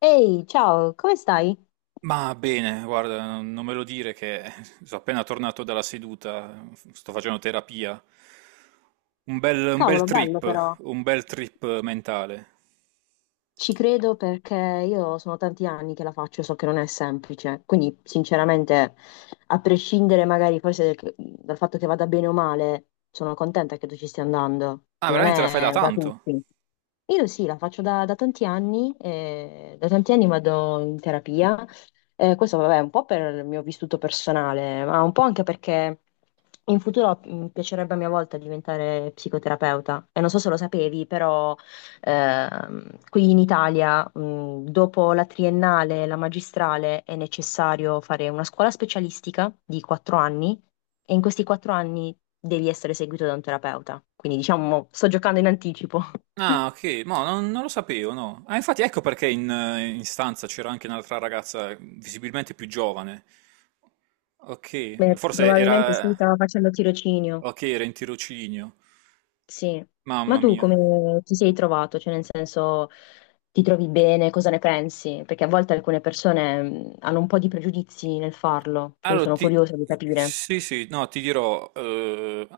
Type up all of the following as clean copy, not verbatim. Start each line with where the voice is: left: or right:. left: Ehi, ciao, come stai?
right: Ma bene, guarda, non me lo dire che sono appena tornato dalla seduta, sto facendo terapia. Un bel
left: Cavolo, bello
right: trip,
left: però.
right: un bel trip mentale.
left: Ci credo perché io sono tanti anni che la faccio, so che non è semplice. Quindi, sinceramente, a prescindere magari forse dal fatto che vada bene o male, sono contenta che tu ci stia andando.
right: Ah,
left: Non
right: veramente la fai da
left: è da
right: tanto?
left: tutti. Io sì, la faccio da tanti anni vado in terapia. Questo vabbè, un po' per il mio vissuto personale, ma un po' anche perché in futuro mi piacerebbe a mia volta diventare psicoterapeuta. E non so se lo sapevi, però qui in Italia, dopo la triennale e la magistrale, è necessario fare una scuola specialistica di quattro anni e in questi quattro anni devi essere seguito da un terapeuta. Quindi diciamo, sto giocando in anticipo.
right: Ah, ok, non lo sapevo, no. Ah, infatti ecco perché in stanza c'era anche un'altra ragazza visibilmente più giovane. Ok,
left: Beh,
right: forse
left: probabilmente sì,
right: era...
left: stava facendo tirocinio,
right: Ok, era in tirocinio.
left: sì. Ma
right: Mamma
left: tu
right: mia.
left: come ti sei trovato? Cioè, nel senso, ti trovi bene? Cosa ne pensi? Perché a volte alcune persone hanno un po' di pregiudizi nel farlo, quindi
right: Allora,
left: sono
right: ti...
left: curiosa di capire.
right: sì, sì, no, ti dirò, eh,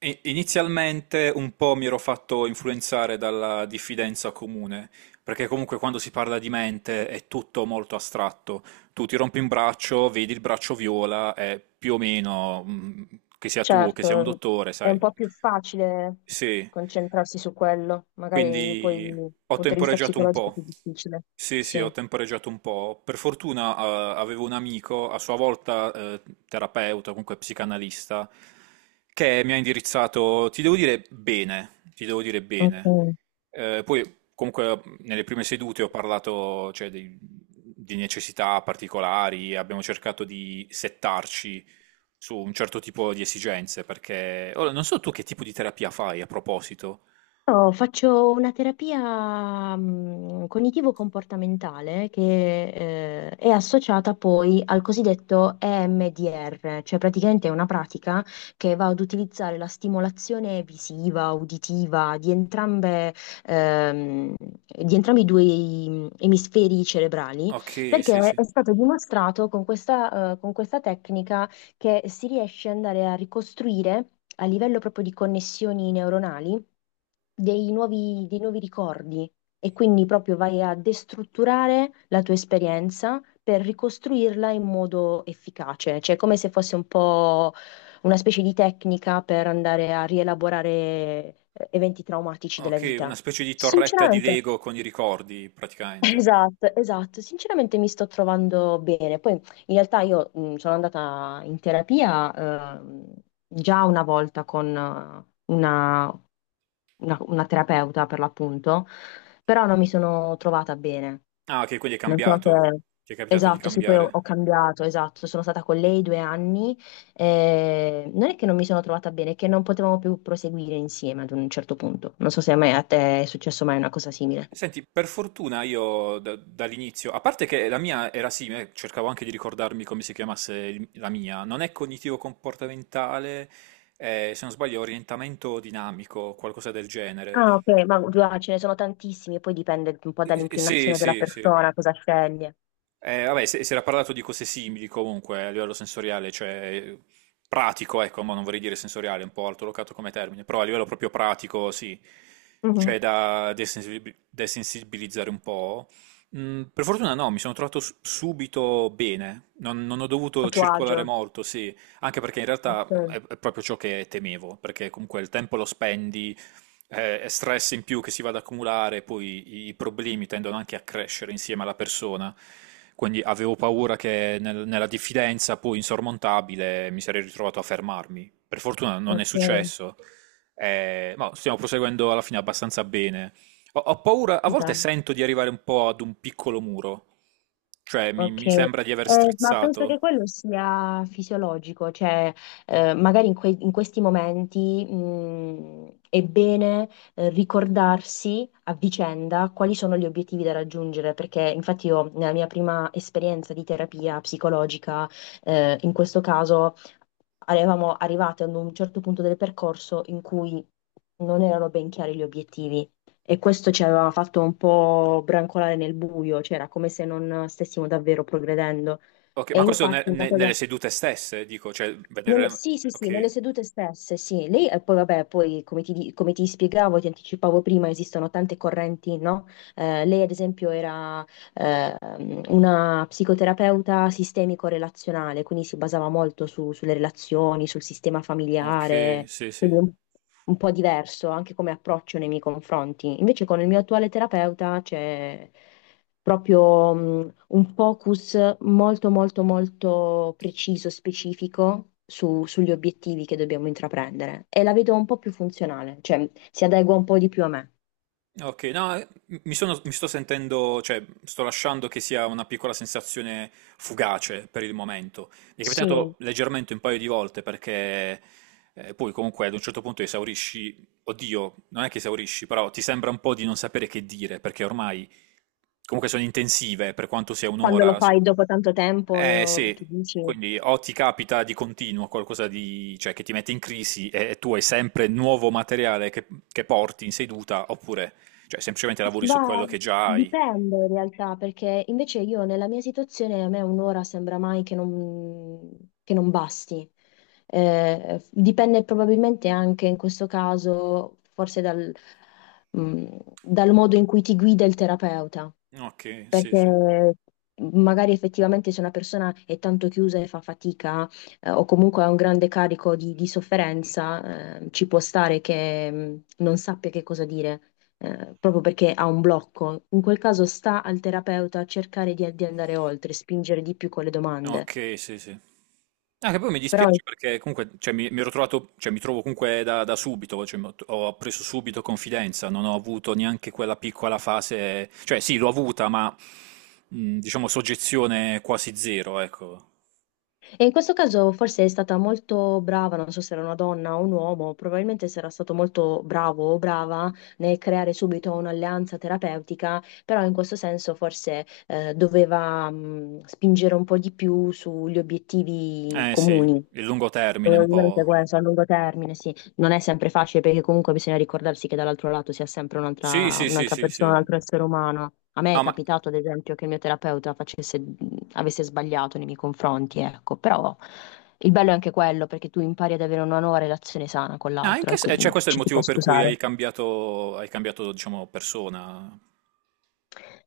right: i- inizialmente un po' mi ero fatto influenzare dalla diffidenza comune, perché comunque quando si parla di mente è tutto molto astratto. Tu ti rompi un braccio, vedi il braccio viola, e più o meno, che sia tu o che sia un
left: Certo,
right: dottore,
left: è
right: sai,
left: un po' più facile
right: sì.
left: concentrarsi su quello, magari poi
right: Quindi
left: dal
right: ho
left: punto di vista
right: temporeggiato un
left: psicologico è
right: po'.
left: più difficile.
right: Sì, sì, ho
left: Sì.
right: temporeggiato un po'. Per fortuna, avevo un amico, a sua volta, terapeuta, comunque psicanalista, che mi ha indirizzato, ti devo dire bene, ti devo dire bene.
left: Ok.
right: Eh, poi, comunque, nelle prime sedute ho parlato, cioè, di necessità particolari, abbiamo cercato di settarci su un certo tipo di esigenze, perché... Ora, non so tu che tipo di terapia fai a proposito.
left: No, faccio una terapia cognitivo-comportamentale che è associata poi al cosiddetto EMDR, cioè praticamente è una pratica che va ad utilizzare la stimolazione visiva, uditiva di entrambe, ehm, di entrambi i due emisferi cerebrali,
right: Okay, sì,
left: perché
right: sì.
left: è stato dimostrato con con questa tecnica che si riesce ad andare a ricostruire a livello proprio di connessioni neuronali dei nuovi ricordi e quindi proprio vai a destrutturare la tua esperienza per ricostruirla in modo efficace, cioè come se fosse un po' una specie di tecnica per andare a rielaborare eventi traumatici della
right: Okay, una
left: vita.
right: specie di torretta di
left: Sinceramente.
right: Lego con i ricordi, praticamente.
left: Esatto, esatto. Sinceramente mi sto trovando bene. Poi in realtà io sono andata in terapia già una volta con una, una terapeuta per l'appunto, però non mi sono trovata bene.
right: Ah, okay, quindi hai
left: Non so
right: cambiato.
left: se...
right: Ti è capitato di
left: Esatto, sì, poi ho
right: cambiare.
left: cambiato, esatto. Sono stata con lei due anni. Eh, non è che non mi sono trovata bene, è che non potevamo più proseguire insieme ad un certo punto. Non so se a me, a te è successo mai una cosa simile.
right: Senti, per fortuna io dall'inizio, a parte che la mia era simile, cercavo anche di ricordarmi come si chiamasse la mia, non è cognitivo-comportamentale, se non sbaglio, orientamento dinamico, qualcosa del genere.
left: Ah, ok, ma guarda, ce ne sono tantissimi, poi dipende un po'
right: Sì,
left: dall'inclinazione della
right: sì, sì.
left: persona, cosa sceglie.
right: Vabbè, si era parlato di cose simili comunque a livello sensoriale, cioè pratico, ecco, ma non vorrei dire sensoriale, è un po' altolocato come termine, però a livello proprio pratico, sì,
left: Mhm.
right: cioè da desensibilizzare un po'. Per fortuna no, mi sono trovato subito bene, non ho dovuto
left: A tuo agio.
right: circolare molto, sì, anche perché in realtà
left: Ok,
right: è proprio ciò che temevo, perché comunque il tempo lo spendi è stress in più che si va ad accumulare, poi i problemi tendono anche a crescere insieme alla persona. Quindi avevo paura che nella diffidenza poi insormontabile mi sarei ritrovato a fermarmi. Per fortuna non è
left: ok,
right: successo, ma stiamo proseguendo alla fine abbastanza bene. Ho paura, a volte
left: bene,
right: sento di arrivare un po' ad un piccolo muro, cioè
left: ok.
right: mi sembra di aver
left: Ma penso che
right: strizzato.
left: quello sia fisiologico, cioè magari in questi momenti è bene ricordarsi a vicenda quali sono gli obiettivi da raggiungere, perché infatti io nella mia prima esperienza di terapia psicologica, in questo caso eravamo arrivate ad un certo punto del percorso in cui non erano ben chiari gli obiettivi e questo ci aveva fatto un po' brancolare nel buio, cioè era come se non stessimo davvero progredendo.
right: Ok,
left: E
right: ma questo
left: infatti una cosa
right: nelle sedute stesse, dico, cioè vedere...
left: sì, sì, sì, nelle
right: Ok,
left: sedute stesse, sì. Lei, e poi vabbè, poi come come ti spiegavo, ti anticipavo prima, esistono tante correnti, no? Lei, ad esempio, era eh, una psicoterapeuta sistemico-relazionale, quindi si basava molto sulle relazioni, sul sistema
right: ok,
left: familiare,
right: sì, sì.
left: quindi un po' diverso anche come approccio nei miei confronti. Invece con il mio attuale terapeuta c'è proprio un focus molto molto molto preciso, specifico sugli obiettivi che dobbiamo intraprendere e la vedo un po' più funzionale, cioè si adegua un po' di più a me.
right: Ok, no, mi mi sto sentendo, cioè sto lasciando che sia una piccola sensazione fugace per il momento. Mi è capitato
left: Sì,
right: leggermente un paio di volte perché poi comunque ad un certo punto esaurisci, oddio, non è che esaurisci, però ti sembra un po' di non sapere che dire perché ormai comunque sono intensive per quanto sia
left: quando lo
right: un'ora.
left: fai dopo tanto tempo,
right: Eh sì,
left: ti dici.
right: quindi o ti capita di continuo qualcosa di, cioè, che ti mette in crisi e tu hai sempre nuovo materiale che porti in seduta, oppure cioè, semplicemente lavori su
left: Ma
right: quello che già hai.
left: dipende in realtà, perché invece io nella mia situazione a me un'ora sembra mai che non basti. Dipende probabilmente anche in questo caso, forse dal modo in cui ti guida il terapeuta
right: Ok, sì, sì.
left: perché magari effettivamente se una persona è tanto chiusa e fa fatica, o comunque ha un grande carico di sofferenza, ci può stare che non sappia che cosa dire, proprio perché ha un blocco. In quel caso sta al terapeuta a cercare di andare oltre, spingere di più con le domande.
right: Ok, sì, sì. Ah, che poi mi
left: Però
right: dispiace perché comunque cioè, mi ero trovato, cioè, mi trovo comunque da subito, cioè, mi ho, ho preso subito confidenza, non ho avuto neanche quella piccola fase, cioè sì, l'ho avuta, ma diciamo soggezione quasi zero, ecco.
left: e in questo caso forse è stata molto brava, non so se era una donna o un uomo, probabilmente sarà stato molto bravo o brava nel creare subito un'alleanza terapeutica, però in questo senso forse doveva spingere un po' di più sugli obiettivi
right: Eh sì,
left: comuni.
right: il lungo termine un po'.
left: Probabilmente questo a lungo termine, sì, non è sempre facile perché comunque bisogna ricordarsi che dall'altro lato sia sempre
right: Sì, sì, sì,
left: un'altra
right: sì,
left: persona,
right: sì.
left: un altro essere umano. A me è
right: No, ma
left: capitato, ad esempio, che il mio terapeuta facesse, avesse sbagliato nei miei confronti, ecco, però il bello è anche quello perché tu impari ad avere una nuova relazione sana con l'altro
right: anche
left: e
right: se... cioè,
left: quindi
right: questo è il
left: ci si può
right: motivo per cui
left: scusare.
right: hai cambiato, diciamo, persona.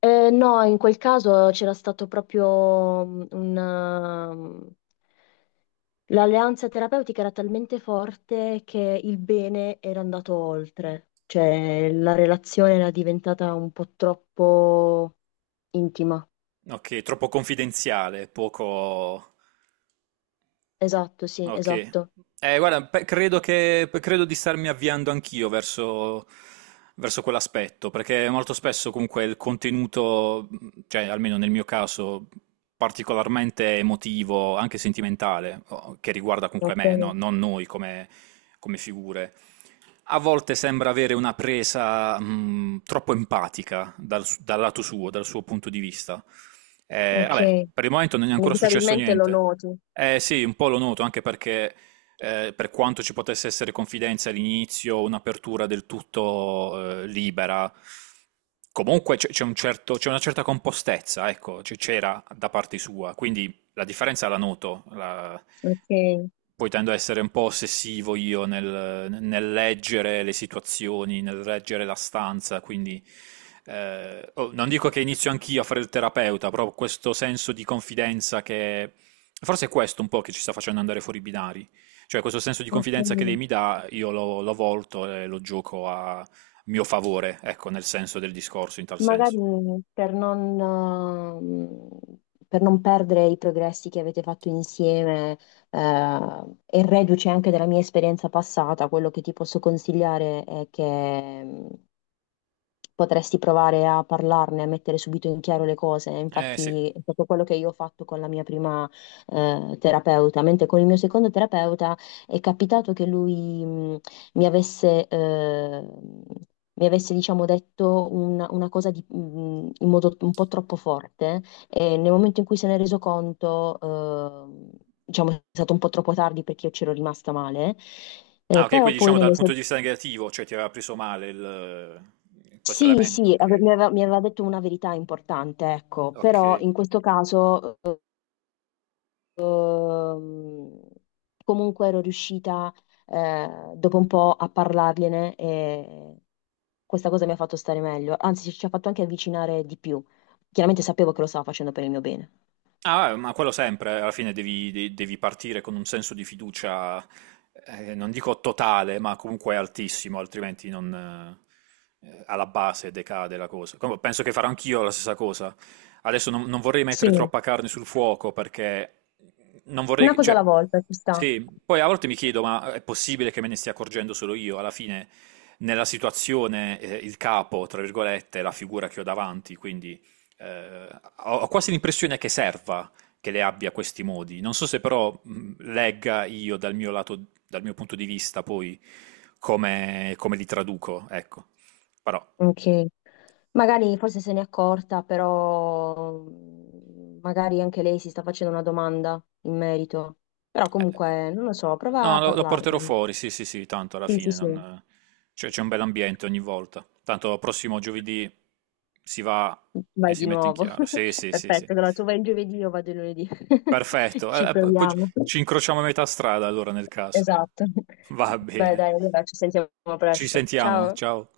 left: No, in quel caso c'era stato proprio l'alleanza terapeutica era talmente forte che il bene era andato oltre, cioè la relazione era diventata un po' troppo intima.
right: Ok, troppo confidenziale, poco...
left: Esatto, sì,
right: Ok.
left: esatto.
right: Guarda, credo che, credo di starmi avviando anch'io verso, verso quell'aspetto, perché molto spesso comunque il contenuto, cioè almeno nel mio caso, particolarmente emotivo, anche sentimentale, che riguarda comunque
left: Ok,
right: me, no? Non noi come, come figure, a volte sembra avere una presa troppo empatica dal lato suo, dal suo punto di vista.
left: ok.
right: Vabbè, per il momento non è ancora successo
left: Inevitabilmente lo
right: niente.
left: noti.
right: Eh sì, un po' lo noto, anche perché per quanto ci potesse essere confidenza all'inizio, un'apertura del tutto libera, comunque c'è un c'è una certa compostezza, ecco, c'era da parte sua, quindi la differenza la noto,
left: Ok,
right: poi tendo a essere un po' ossessivo io nel leggere le situazioni, nel leggere la stanza, quindi oh, non dico che inizio anch'io a fare il terapeuta, però questo senso di confidenza che forse è questo un po' che ci sta facendo andare fuori i binari, cioè questo senso di confidenza che lei mi
left: ok.
right: dà, lo volto e lo gioco a mio favore, ecco, nel senso del discorso, in tal senso.
left: Magari per non, eh, per non perdere i progressi che avete fatto insieme, e reduce anche dalla mia esperienza passata, quello che ti posso consigliare è che potresti provare a parlarne, a mettere subito in chiaro le cose.
right: Eh sì.
left: Infatti, è proprio quello che io ho fatto con la mia prima terapeuta, mentre con il mio secondo terapeuta è capitato che lui mi avesse, eh, mi avesse, diciamo, detto una cosa in modo un po' troppo forte e nel momento in cui se ne è reso conto, diciamo, è stato un po' troppo tardi perché io c'ero rimasta male.
right: Ah,
left: Eh,
right: ok, quindi
left: però poi
right: diciamo dal
left: nelle,
right: punto di vista negativo, cioè ti aveva preso male questo
left: sì,
right: elemento,
left: sì,
right: ok.
left: mi aveva detto una verità importante, ecco,
right: Ok.
left: però in questo caso ehm, comunque ero riuscita dopo un po' a parlargliene e questa cosa mi ha fatto stare meglio, anzi ci ha fatto anche avvicinare di più. Chiaramente sapevo che lo stava facendo per il mio bene.
right: Ah, ma quello sempre, alla fine devi partire con un senso di fiducia, non dico totale, ma comunque altissimo, altrimenti non, alla base decade la cosa. Penso che farò anch'io la stessa cosa. Adesso non vorrei
left: Sì,
right: mettere troppa carne sul fuoco perché non
left: una
right: vorrei,
left: cosa
right: cioè,
left: alla volta, ci sta.
right: sì, poi a volte mi chiedo, ma è possibile che me ne stia accorgendo solo io? Alla fine, nella situazione, il capo, tra virgolette, è la figura che ho davanti, quindi eh, ho quasi l'impressione che serva che le abbia questi modi. Non so se però legga io dal mio lato, dal mio punto di vista poi come, come li traduco, ecco. Però
left: Ok. Magari forse se n'è accorta, però magari anche lei si sta facendo una domanda in merito. Però
right: eh,
left: comunque, non lo so, prova
right: no,
left: a
right: lo porterò
left: parlarne.
right: fuori, sì, sì, sì, tanto alla
left: Sì, sì,
right: fine
left: sì,
right: non- cioè, c'è un bel ambiente ogni volta. Tanto prossimo giovedì si va e
left: vai
right: si
left: di
right: mette in
left: nuovo.
right: chiaro. Sì, sì, sì, sì.
left: Perfetto, allora tu vai il giovedì, io vado il lunedì.
right: Perfetto.
left: Ci
right: Poi
left: proviamo.
right: ci incrociamo a metà strada allora nel caso.
left: Esatto.
right: Va
left: Beh,
right: bene.
left: dai, allora ci sentiamo
right: Ci
left: presto.
right: sentiamo,
left: Ciao.
right: ciao.